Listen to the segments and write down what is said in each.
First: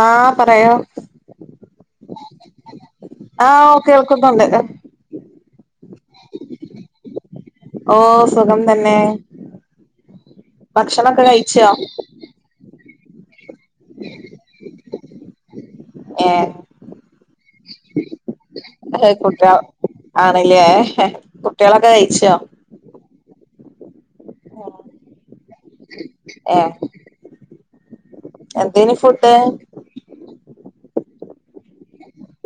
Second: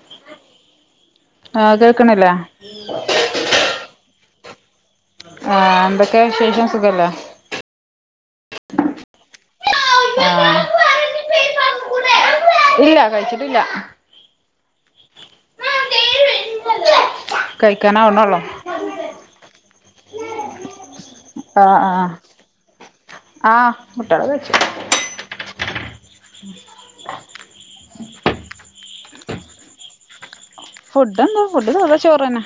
ആഹ് പറയൊ കേൾക്കണില്ലേ ആഹ് ഓ കേൾക്കുന്നുണ്ട് ആഹ് എന്തൊക്കെ വിശേഷം സുഖല്ലേ ഓ സുഖം തന്നെ ആഹ് ഭക്ഷണോക്കെ കഴിച്ചോ കഴിക്കണം ഇല്ല ഏഹ് കഴിക്കാന് ആവണേ ഉള്ളോ കുട്ടികൾ ആണല്ലേ കുട്ടികളൊക്കെ ആഹ് കയിച്ചോ ആഹ് കുട്ടികള് കഴിച്ചു എന്തേനിഫുഡ് ഫുഡ് എന്താ ഫുഡ് സാധാ ചോറന്നെ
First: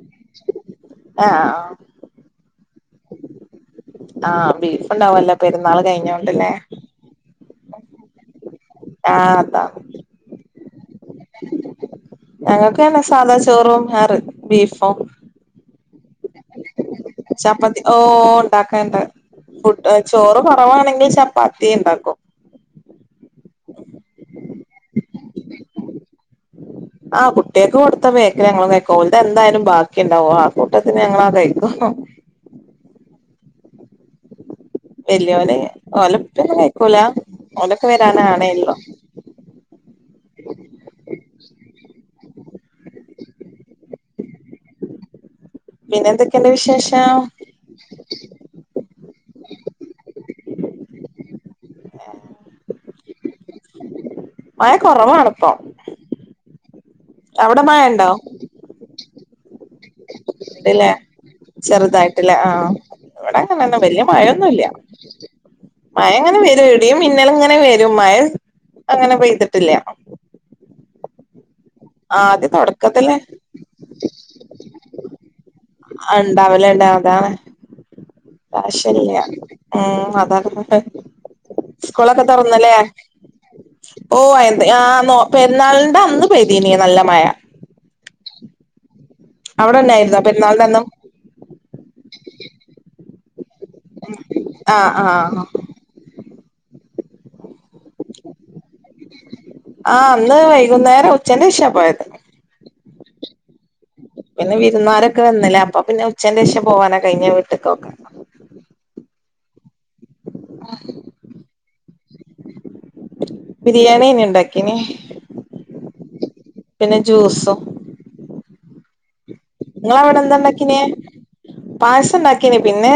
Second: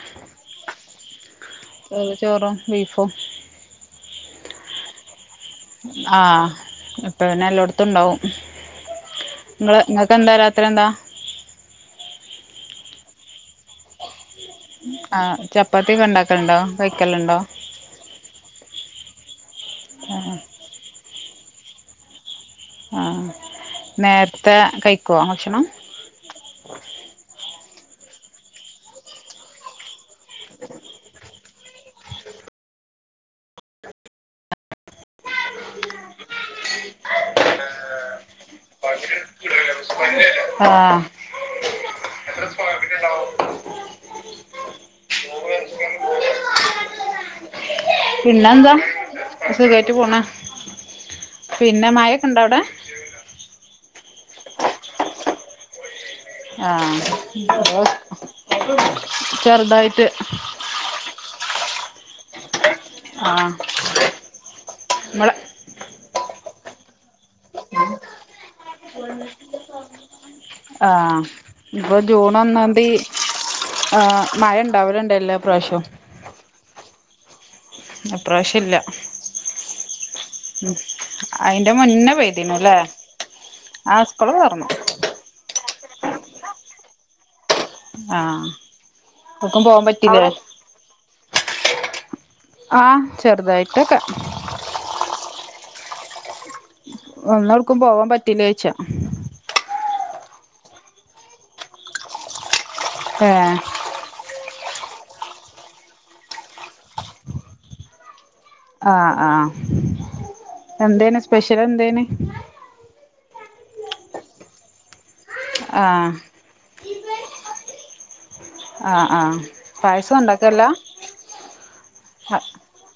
ആഹ് വെറുംചോറും ബീഫും ആഹ് ബീഫ് ഇണ്ടാവല്ലോ അ പെരുന്നാള് കഴിഞ്ഞോണ്ട്ല്ലേ ത്തുണ്ടാവും ങ്ങള് ങ്ങക്കെന്താ രാത്രി എന്താ ഞങ്ങക്കന്നെ സാദാ ചോറും നാറ് ആ ചപ്പ് പ്പാത്തിക്കൊ ഇണ്ടാക്കല്ണ്ടോ ചപ്പത്തി ഓ ഇണ്ടാക്കണ്ട് ഫുഡ് ചോറ് കൊറവാണെങ്കിൽ ചപ് പ്പാത്തിണ്ടാക്കും ആ നേരത്തെ കഴിക്കോ ഭക്ഷണം ആഹ് കുട്ട്യാക്ക് കൊടുത്ത ബേക്കിൽ ഞങ്ങളും കഴിക്കും ഓൽതെന്തായാലും ബാക്കി ക്കെണ്ടാവോ ആ കൂട്ടത്തിന് ഞങ്ങളത് കഴി വല്യോന്, ഓന് ഇപ്പൊന്നും കഴിക്കൂല ഓനൊക്കെ വരാനാണേള്ളൂ ആഹ് പിന്നെ എന്തൊക്കെയുണ്ട് വിശേഷം? പിന്നെന്താ സുഖായിട്ട് പോണ് പിന്നെ മഴെക്കെണ്ടാവടെ മഴ കൊറവാണിപ്പം ആ ചെറുതായിട്ട് ചെറുതായിട്ടല്ലേ ആഹ് ഇവടെ ആഹ് അങ്ങനെന്നും വലിയ മഴയൊന്നുല്ല്യ ഇങ്ങളെ മഴ അങ്ങനെ വരും ഇടിയും മിന്നലും ഇങ്ങനെ വരും മഴ അങ്ങനെ പെയ്തിട്ടില്ല ആഹ് ഇപ്പൊ ജൂൺ ആദ്യ ഒന്നാന്തി തുടക്കത്തില് ആ മഴ ഇണ്ടാവലുണ്ടല്ലോ എല്ലാ പ്രാവശ്യവും ഇണ്ടാവലിണ്ടാ താണ് ആവശ്യം ഇല്ല മ് അതാകുന്ന ടൈം അയിന്റെ മുന്നേ സ്കൂളൊക്കെ തൊറന്നല്ലേ പെയ്തിനുല്ലേ ആഹ് ഓ സ്കൂള് തൊറന്നു എന്തേ ആ നൊ പെരുന്നാൾ അത് അന്ന് പെയ്തീന് നല്ല മഴ ആഹ് എവ്ട്ക്കും പോവാൻ അവിടന്നായിരുന്നോ പറ്റില്ലേ പെരുന്നാളിനന്നും ആഹ് ചെറുതായിട്ടൊക്കെ ആഹ് ആഹ് ഒന്ന് എവിടുക്കും പോവാൻ പറ്റിലേച്ചാ ആ അന്ന് വൈകുന്നേരം ഉച്ചേൻ്റെ ശേഷാ പോയത് ആ പിന്നെ വിരുന്നാരൊക്കെ വന്നല്ലേ അപ്പൊ പിന്നെ ഉച്ചേൻ്റെ ശേഷം പോവാനാ കഴിഞ്ഞെ വീട്ടിക്കൊക്കെ ആ എന്തേന് സ്പെഷ്യല് എന്തേന് ബിരിയാണിയന്നെ ഇണ്ടാക്കിന് ആഹ് പിന്നെ ജ്യൂസും ആഹ് ആഹ് പായസം ഇങ്ങളവടെ ഉണ്ടാക്കല്ല എന്താണ്ടാക്കീന് പായസണ്ടാക്കീന് പിന്നെ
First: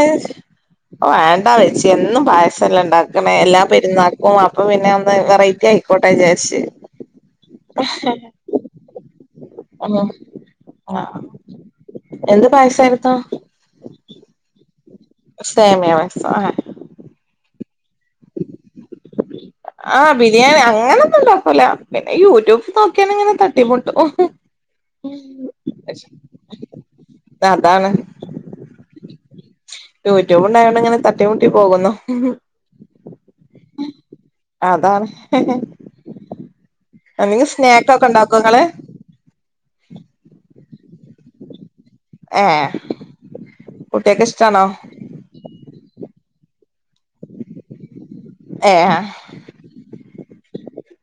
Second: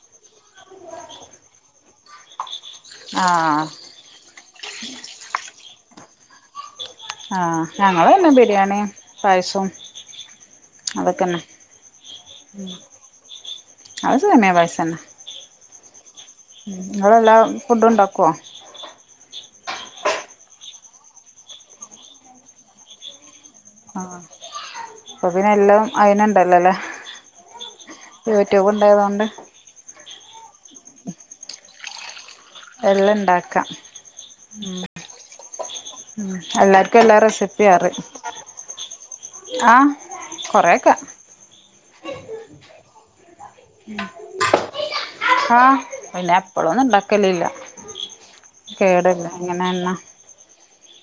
ഒ വേണ്ടാ വെച്ച് എന്നും പായ സല്ലണ്ടാക്കണേ എല്ലാ ആഹ് പെരുന്നാക്കും അപ്പൊ പിന്നെ ഒന്ന് വെറൈ ഞായിക്കോട്ടെ വിചാരിച്ച് ആ ഞങ്ങള് പിന്നെ ബിരിയാണീം ആ അതൊക്കെന്നെ എന്ത് പായസായിരുന്നു അതുതന്നെ പായസന്നെ സേമിയ [unintelligible] ഫുഡുണ്ടാക്കോ ആ ബിരിയാണി അങ്ങനൊന്നും ഒണ്ടാക്കുല പിന്നെ യൂട്യൂബ് നോക്കിയാനങ്ങനെ ത ആ ഇപ്പ പിന്നെ എല്ലാം അയിന്ണ്ടല്ലോല്ലേ അതാണ് യൂട്യൂബ് ഉണ്ടായതൊണ്ട് യൂട്യൂബ് ഉണ്ടായതോണ്ട് ഇങ്ങനെ തട്ടിമ മുട്ടി പോകുന്നു എല്ലാണ്ടാക്കാം അതാണ് എല്ലാർക്കും എല്ലാ എന്തെങ്കിലും സ്നാക്ക് ഒക്കെ റെസിപ്പിറിയും ഉണ്ടാക്കോ ഇങ്ങള് ആ കൊറയൊക്കെ ഏ കുട്ടികക്ക് ഇഷ്ട്ടാണോ ആ പിന്നെ എപ്പളൊന്നും ഇണ്ടാക്കലില്ല കേടല്ലെ ഇങ്ങനെന്നാ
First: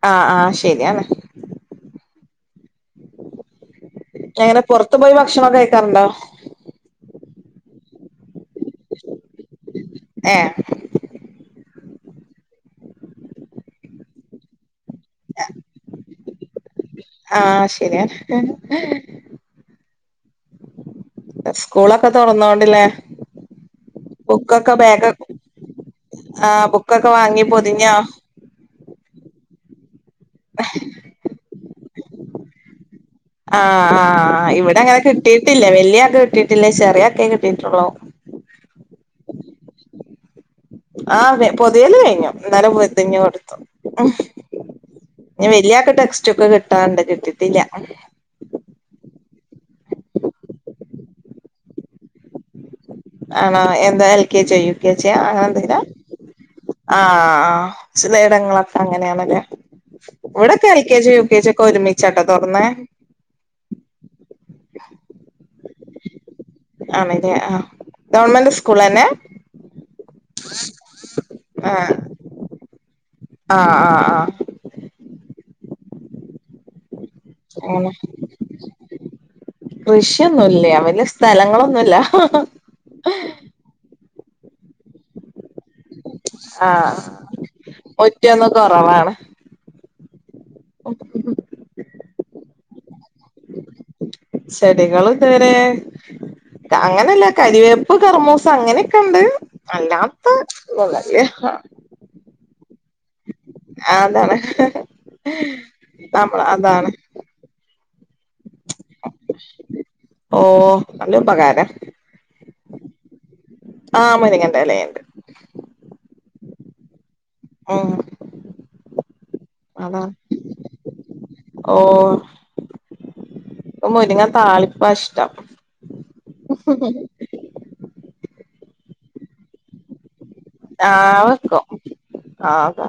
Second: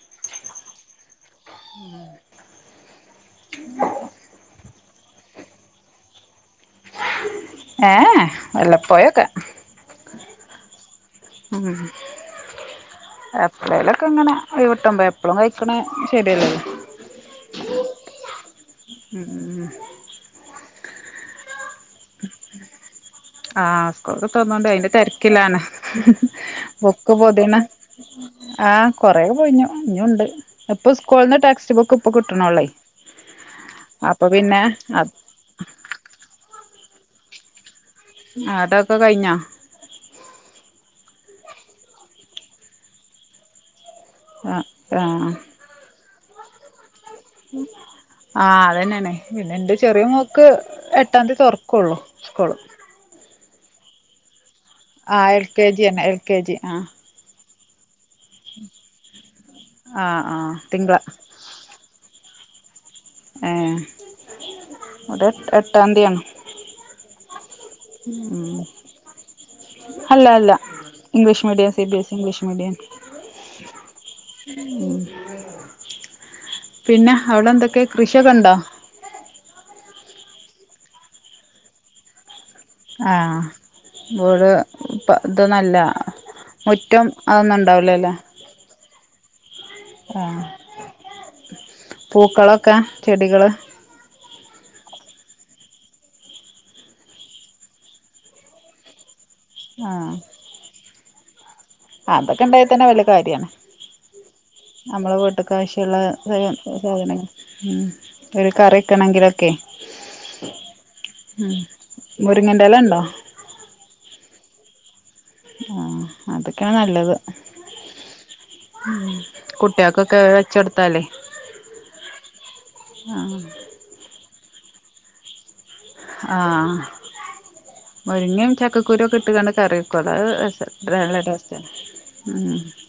ആ ആ ശരിയാണ് എങ്ങനെ പുറത്ത് പോയി ഭക്ഷണം കഴിക്കാറുണ്ടോ ഏ വല്ലപ്പോഴോക്കെ ഏ മ് എപ്പോഴേലൊക്കെ ങ്ങനെ ഇവി ഡ്രം പോയപ്പുളും കഴിക്കണ് ശരിയല്ലല്ലോ ആ ശരിയ [unintelligible] സ്കൂളൊക്കെ തൊറന്നോണ്ട്ല്ലേ ആ സ്കൂള് തോറന്നോണ്ട് അയിന്റെ തിരക്കിലാണ് ആഹ് ബുക്കൊക്കെ ബുക്ക് വാങ്ങി പൊതീണ പൊതിഞ്ഞോ ആ കൊറെ പോയിഞ്ഞു ഞ്ഞുണ്ട് എപ്പൊ സ്കൂളിന്ന് ടെക്സ്റ്റ് ബുക്കും പ്പ കിട്ടണോളെ ആ ആ ഇവിടെ അങ്ങനെ അത് കിട്ടിട്ടില്ല വലിയാക്ക്‌ കിട്ടി കില്ലേ ചെറിയക്കെ കിട്ടിട്ടുള്ളൂ അതൊക്കെ കഴിഞ്ഞോ ആഹ് പൊതിയല് കഴിഞ്ഞു ഇന്നലെ പൊതിഞ് കൊടുത്തു ഉം ആഹ് ആഹ് വല്യായക്ക ട്ടെ [unintelligible] കിട്ടാണ്ട് [unintelligible] ആഹ് അതെന്നേണ് പിന്നെ എന്റെ ചെറിയ മോക്ക് എ ട്ടാംതി തൊറക്കുള്ളൂ സ്കൂള്. ആണോ എന്താ എൽ കെ ചെയ്യും കേജിയാ ആഹ് എൽ കെ അങ്ങനെന്തെങ്കിലുവാ ജി തന്നെ എൽ കെ ജി ആഹ് ആ ചില എടങ്ങളൊക്കെ അങ്ങനെയണാല്ലേ ആഹ് ആഹ് ഇവിടൊക്കെ എൽ കെ തിങ്കള ജി യു കെ ജി ഒക്കെ ഒരുമിച്ചാട്ടോ തൊറന്നേ ഏഹ് ഇവടെ എട്ട് എ ട്ടാൻതിയാണ് ആണല്ലേ ആഹ് ഗവൺമെന്റ് ഉം സ്കൂൾ തന്നെ അല്ല അല്ല ഇംഗ്ലീഷ് മീഡിയം സി ആഹ് B S E English medium ആഹ് ആഹ് ആഹ് ഉം പിന്നെ അവിടെ എന്തൊക്കെ അങ്ങനെ കൃഷിയൊക്കെ ഇണ്ടോ? കൃഷിയൊന്നുല്യാ വെല്ല്യ സ്ഥലങ്ങളൊന്നുല്ല ആഹ് [unintelligible] ഇപ്പ ഇതൊന്നും അല്ല. ആഹ് മുറ്റം ഒന്നും കൊറവാണ് ആഹ് പൂക്കളൊക്കെ ചെടികള്. ചെടികൾ ഇതുവരെ, അങ്ങനെയല്ല കരിവേപ്പ് കറമൂസ് അങ്ങനെയൊക്കെ ഇണ്ട്. അല്ലാത്തെ ഇതൊ [unintelligible] [unintelligible] ആ അതൊക്കെ ഇണ്ടായ തന്നെ വെല്ല്യ കാര്യാ. അതാണ് നമ്മളെ വീട്ട്ക്കാവശ്യള്ള നമ്മള് [unintelligible] അതാണ് സാധനങ്ങൾ ഉം. ഒരു കറിക്കണങ്കിലൊക്കെ ഓ നല്ല ഉപകാരം മുരിങ്ങന്റെ എല ഇണ്ടോ? എലയിണ്ട്. ക്കാ നല്ലത് ഉം അത കുട്ടികൾക്കൊക്കെ വെച്ചെടുത്താലേ ഓ ആഹ് മുരിങ്ങ താളി പഷ്ടം ആഹ് മുരിങ്ങ ചക്ക ക്കുരൊക്കെ ഇട്ടാണ്ട് കറി വെക്കോലൊ അത് നല്ല ആഹ് ടെസ്റ്റാ വെക്കും ഉം ആഹ്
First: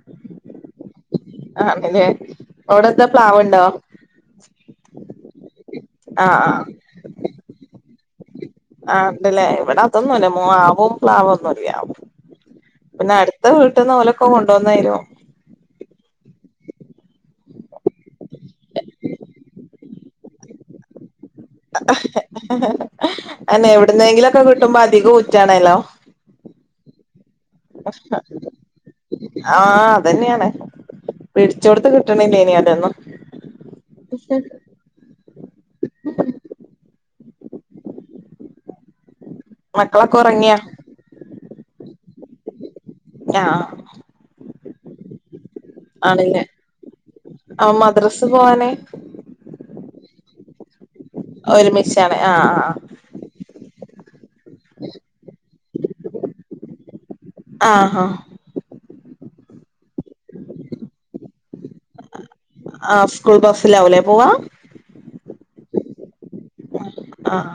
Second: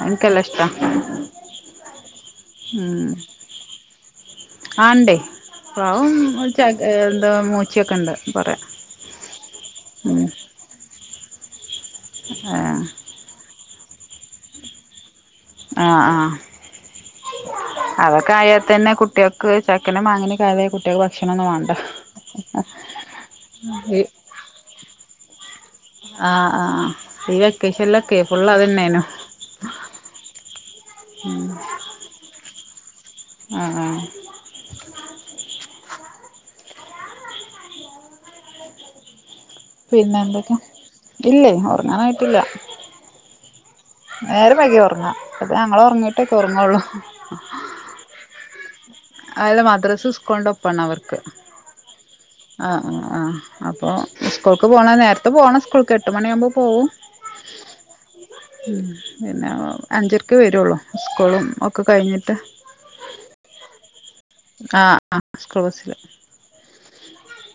അത് ഇൻക്കല്ല ഷ്ട [inaudible] ആണ്ലെ അവ്ടെന്താ പ്ലാവ്ണ്ടോ ആ ണ്ടേ പാവും [unintelligible] ന്താ മൂച്ചി ഉചൊക്കെ ഉണ്ട് കൊറേ ആ ണ്ട് ലേ ഇവിടെ ഉം അതൊന്നുംല്ല മാവും പ്ലാവും റിയ [unintelligible] ആഹ് പിന്നെ അടുത്ത വി- പിട്ടുന്നഓലൊക്കെ കൊണ്ടുവന്നരും ആഹ ആഹ അതൊക്കെ ആയാൽ തന്നെ കുട്ടികൾക്ക് ചക്കനും മാങ്ങനക്കത കുട്ടികൾ അന്നെ എവിടുന്നെങ്കിലൊക്കെ കിട്ടുമ്പോ അധികം ഉ- റ്റാണല്ലോ ആഹ ആഹ് ഈ വെക്കേഷനിലൊക്കെ ഫുള്ള് അതന്നേനു ആഹ അതന്നെയാണ് പിടിച്ച കൊടുത്ത് കിട്ടണില്ലേ ഇനി [unintelligible] ആ [unintelligible] [unintelligible] മക്കളൊക്കെ പിന്നെ എന്തൊക്കെ ഉറങ്ങിയാ ഇല്ലേ ഉറങ്ങാനായിട്ടില്ല ആഹ് അണ [unintelligible] അത് ഞങ്ങൾ ഉറങ്ങിട്ടേക്കെ ആണല്ലേ ഉറങ്ങള്ളൂ ആഹ് മദ്രസ് പോവാന് അല്ല മദ്രസ് സ്‌കൂൾന്റെ ഒപ്പ അവർ ഒരുമിച്ചാണ് ആ ആ ആഹ് ആ അപ്പോ സ്കൂൾക്ക് പോണ നേരത്തെ പോണം സ്കൂൾക്ക് എട്ട് മണിയാകുമ്പോൾ പോവും ആഹ് ആഹ് പിന്നെ അഞ്ചരക്ക് വരുള്ളൂ സ്കൂളും ഒക്കെ കഴിഞ്ഞിട്ട് ആ സ്കൂൾ ബസ്സിലാവൂലേ പോവാ ആഹ് സ്കൂൾ ബസ്സില് ആഹ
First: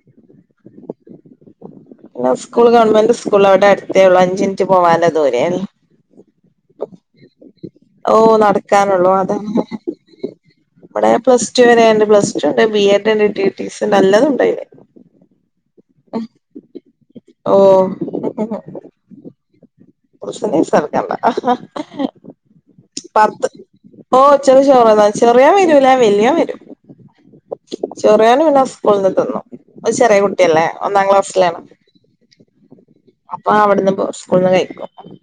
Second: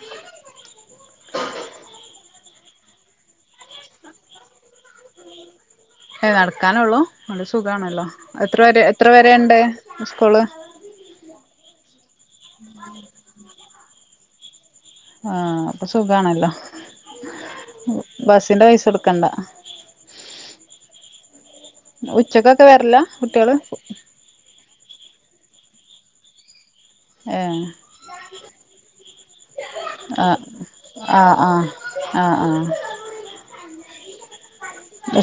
[inaudible] പിന്നെ സ്കൂൾ ഗവൺമെന്റ് സ്കൂൾ അവിടെ അടുത്തേള്ളൂ അഞ്ചിനിറ്റ് പോവാൻഉള്ള ദൂരേല്ലേ അഏ നടക്കാനോള്ളൂ ഓ നടക്കാനുള്ളു അതന്ന സ്കൂള് ഇവിടെ പ്ലസ് ടു വരെണ്ട് പ്ലസ് ടു ഉണ്ട് ബി എഡ് ഉണ്ട് റ്റിറ്റി സി യുണ്ട് നല്ലത അയിന് ആഹ പ്പൊ സുഖമാണല്ലോ ഓ ബസിന്റെ പൈസ കൊടുക്കണ്ട [unintelligible] ഉച്ചക്കൊക്കെ വരല കുട്ടികള് ചോറുണ്ണാൻ ചെറിയോൻ വരൂല്ല വലിയോൻ വരും. ഏഹ് ചെറിയന് പിന്നെ സ്കൂള നിന്ന്തിന്നു ചെറിയ ആഹ് കുട്ടിയല്ലേ ഒന്നാം ആഹ് ക്ലാസ്സിലാണ്. ആഹ് ആഹ് ആഹ് അപ്പൊ അവിടുന്ന് പോ സ്കൂളിൽ നിന്നു കഴി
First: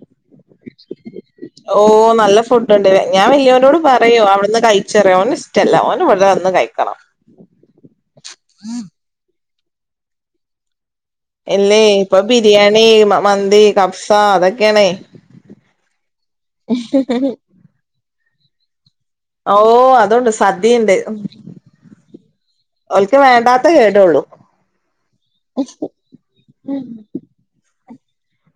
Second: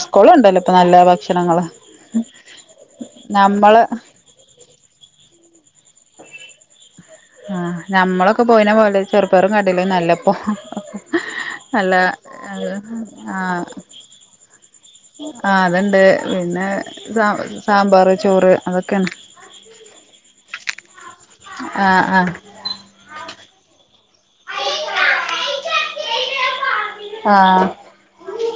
സ്കൂളുണ്ടല്ലോ ഇപ്പൊ നല്ല ഭക്ഷണങ്ങള് ഓനല്ല ഫുഡുണ്ട്. ഞാൻ വലിയവനോട് നമ്മള് പറയും, അവിടുന്ന് കഴിച്ചോ. അവിനിഷ് ഇല്ല ഓന് ഇവിടെ വന്ന് കഴിക്കണം. ആഹ്.. നമ്മളൊക്കെ പോയിന പോയിന പോലെ ചെറു പെറും കടല നല്ലപ്പോ ഇല്ലേ അല്ല ഇപ്പൊ ബിരിയാണി മന്തി ആത് കബ്സ അതൊക്കെയാണേ അ അതുണ്ട് പിന്നെ സാമ്പാറ് ചോറ് അ.. ഓഅതൊണ്ട്. സ് സദ്യയുണ്ട്. ആഹ് ഒല്ക്ക് വേണ്ടാ അത്രകേട്ടൊള്ളൂ. ആഹ് ആഹ്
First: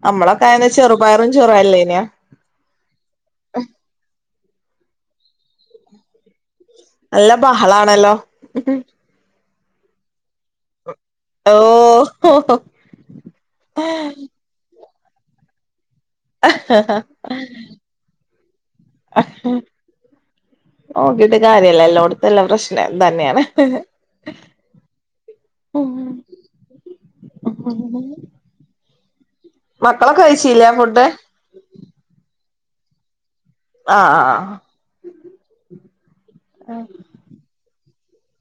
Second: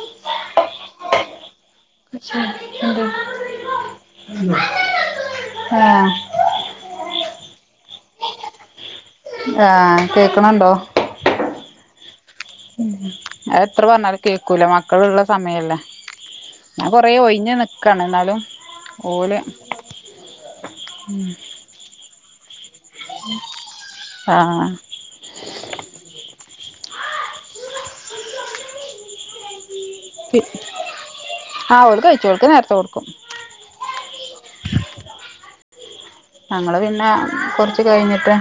നമ്മള ഇപ്പയിന് ചെറുപയറും ചോറുവ ല്ലേ. [unintelligible] അ നല്ല, ബഹളാണല്ലോ ഹ്. ഹും.. ആഹ് കേ കേൾക്കണുണ്ടോ ഓ എത്ര പറഞ്ഞാലും കേക്കൂല മ മക്കളുള്ള സമയല്ലേ. ഹ. ഞാൻ കൊറേ ഒഴിഞ്ഞ് നിക്കാണ് എന്നാലും ഹ ഓല് ഹ. നോക്കീട്ട് കാര്യമില്ല. [unintelligible] എല്ലാം തന്നെയാണ് ആഹ് ഉം.. [inaudible] മക്കളൊക്കെ കഴിച്ചിലെ ഫുഡ്. ആഹ് ഓല് കഴിച്ചു ഓൽക്ക് നേരത്തെ കൊടുക്കും. അ അ അ ഞങ്ങള്പിന്നെ കുറച്ച്, കുറച്ചുകഴിഞ്ഞിട്ട്.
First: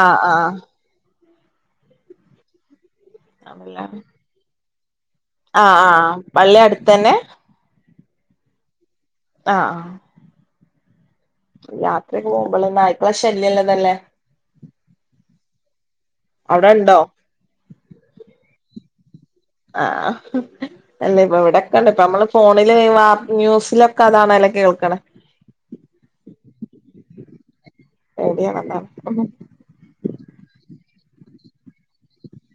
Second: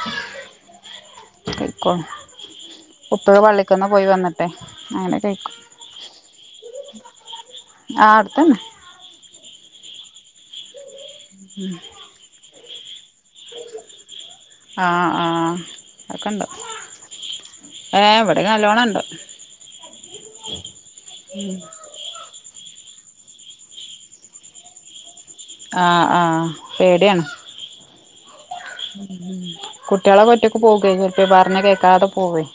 അ അ കിടക്കും ഉപയും പള്ളിക്കൊന്ന് പോയി വന്നിട്ടെ. അങ്ങനെ കഴിക്കും ആഹ ആഹ് പള്ളി അടുത്തെന്നെ ആത്തന്നെ ആഹ് യാത്രക്ക് െ [unintelligible] പ്പശല്യള്ളതല്ലേ ഏഹഎവിടൊക്കെ നല്ലോണണ്ട് ആഹ് അല്ലേ ഇപ്പ ഇവിടെക്കണ്ട് ഇപ്പ നമ്മള് ഫോണില് വാ ന്യൂസിലൊക്കെ അതാണെല്ലോ കേൾക്കണേ ആഹ് ആഹ് പേടി ആണ് പേടിയാണ് അതാണ് കുട്ടിളൊക്കെ ഒറ്റക്ക് പോകെര്ക്കും പറഞ്ഞ കേക്കാതെ പോകും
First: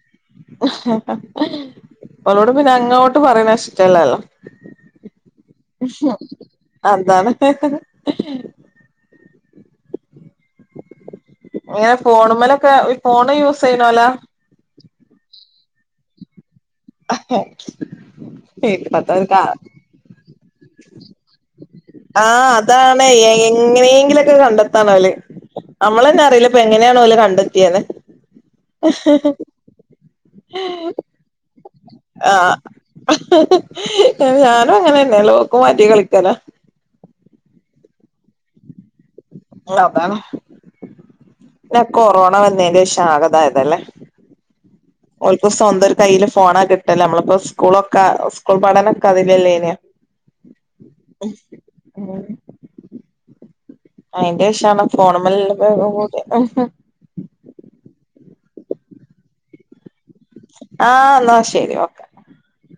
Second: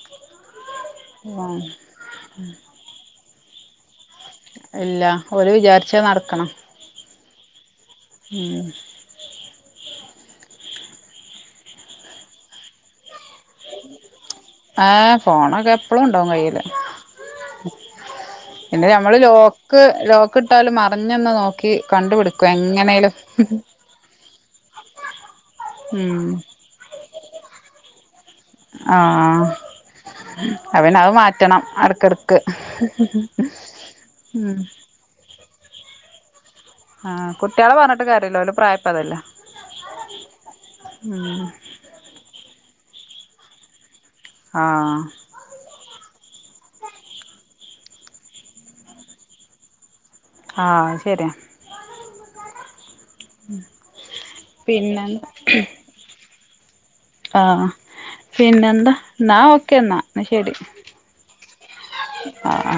ഓളോട് പിന്നഅങ്ങോട്ട് പറയുന്നത് ഇഷ്ട്ടല്ലല്ലോ ഇല്ല ഓല് വിചാരിച്ചത് നടക്കണം അതാണ് ഊം ഇങ്ങനെ ഫോണ്മ്മലൊക്കെ ഇര് ഫോണ് യൂസ്സെയ്യ്നോലാ എപ്പളുണ്ടാവും കയ്യില് പിന്നെ ഞമ്മള് ഇപ്പത്തവർക്ക് ലോക്ക് ലോക്ക് ഇട്ടാലും മറഞ്ന്ന് നോക്കും ആഹ് അതാാണ് എങ്ങനെയെങ്കിലൊക്കെ കണ്ടെത്താണോല് ഉം നമ്മളന്നെ അറിയില്ല ഇപ്പൊ എങ്ങനെയാണോ ഓല് കണ്ടെത്തിയേന്ന്. ആഹ് അപ്പ പിന്നെ അത് മാറ്റണം ഇടക്കിടക്ക് ആഹ് ഉം ഞാനും അങ്ങനെന്നെല്ലോ മാറ്റി കളിക്കലാ ആഹ് കുട്ടികള പറഞ്ഞിട്ടും കാര്യല്ല ഓലെ പ്രായപ്പതല്ലേ ഉം ഒക്കെ കൊറോണ വന്നേന്ന് ശേഷം ആഗതായതല്ലേ ആഹ് ഓല്ക്ക് സ്വന്തം ഒരു കയ്യില് ഫോ ഫോണാ കിട്ടല്ലേ നമ്മളിപ്പോ സ്കൂളൊക്കെ സ്കൂൾ പഠനൊക്കെ അതില് ആഹ് ശരിയാ അയിന്റെ ശേഷാണ് പിന്നെന്താ ഫോണല്ല കൂ [unintelligible] ആഹ് പിന്നെന്ത് നാ ഒക്കെന്നാ. എന്ന ശെരി. ആഹ് എന്നാ ശരി ഓക്കെ ആഹ് ആ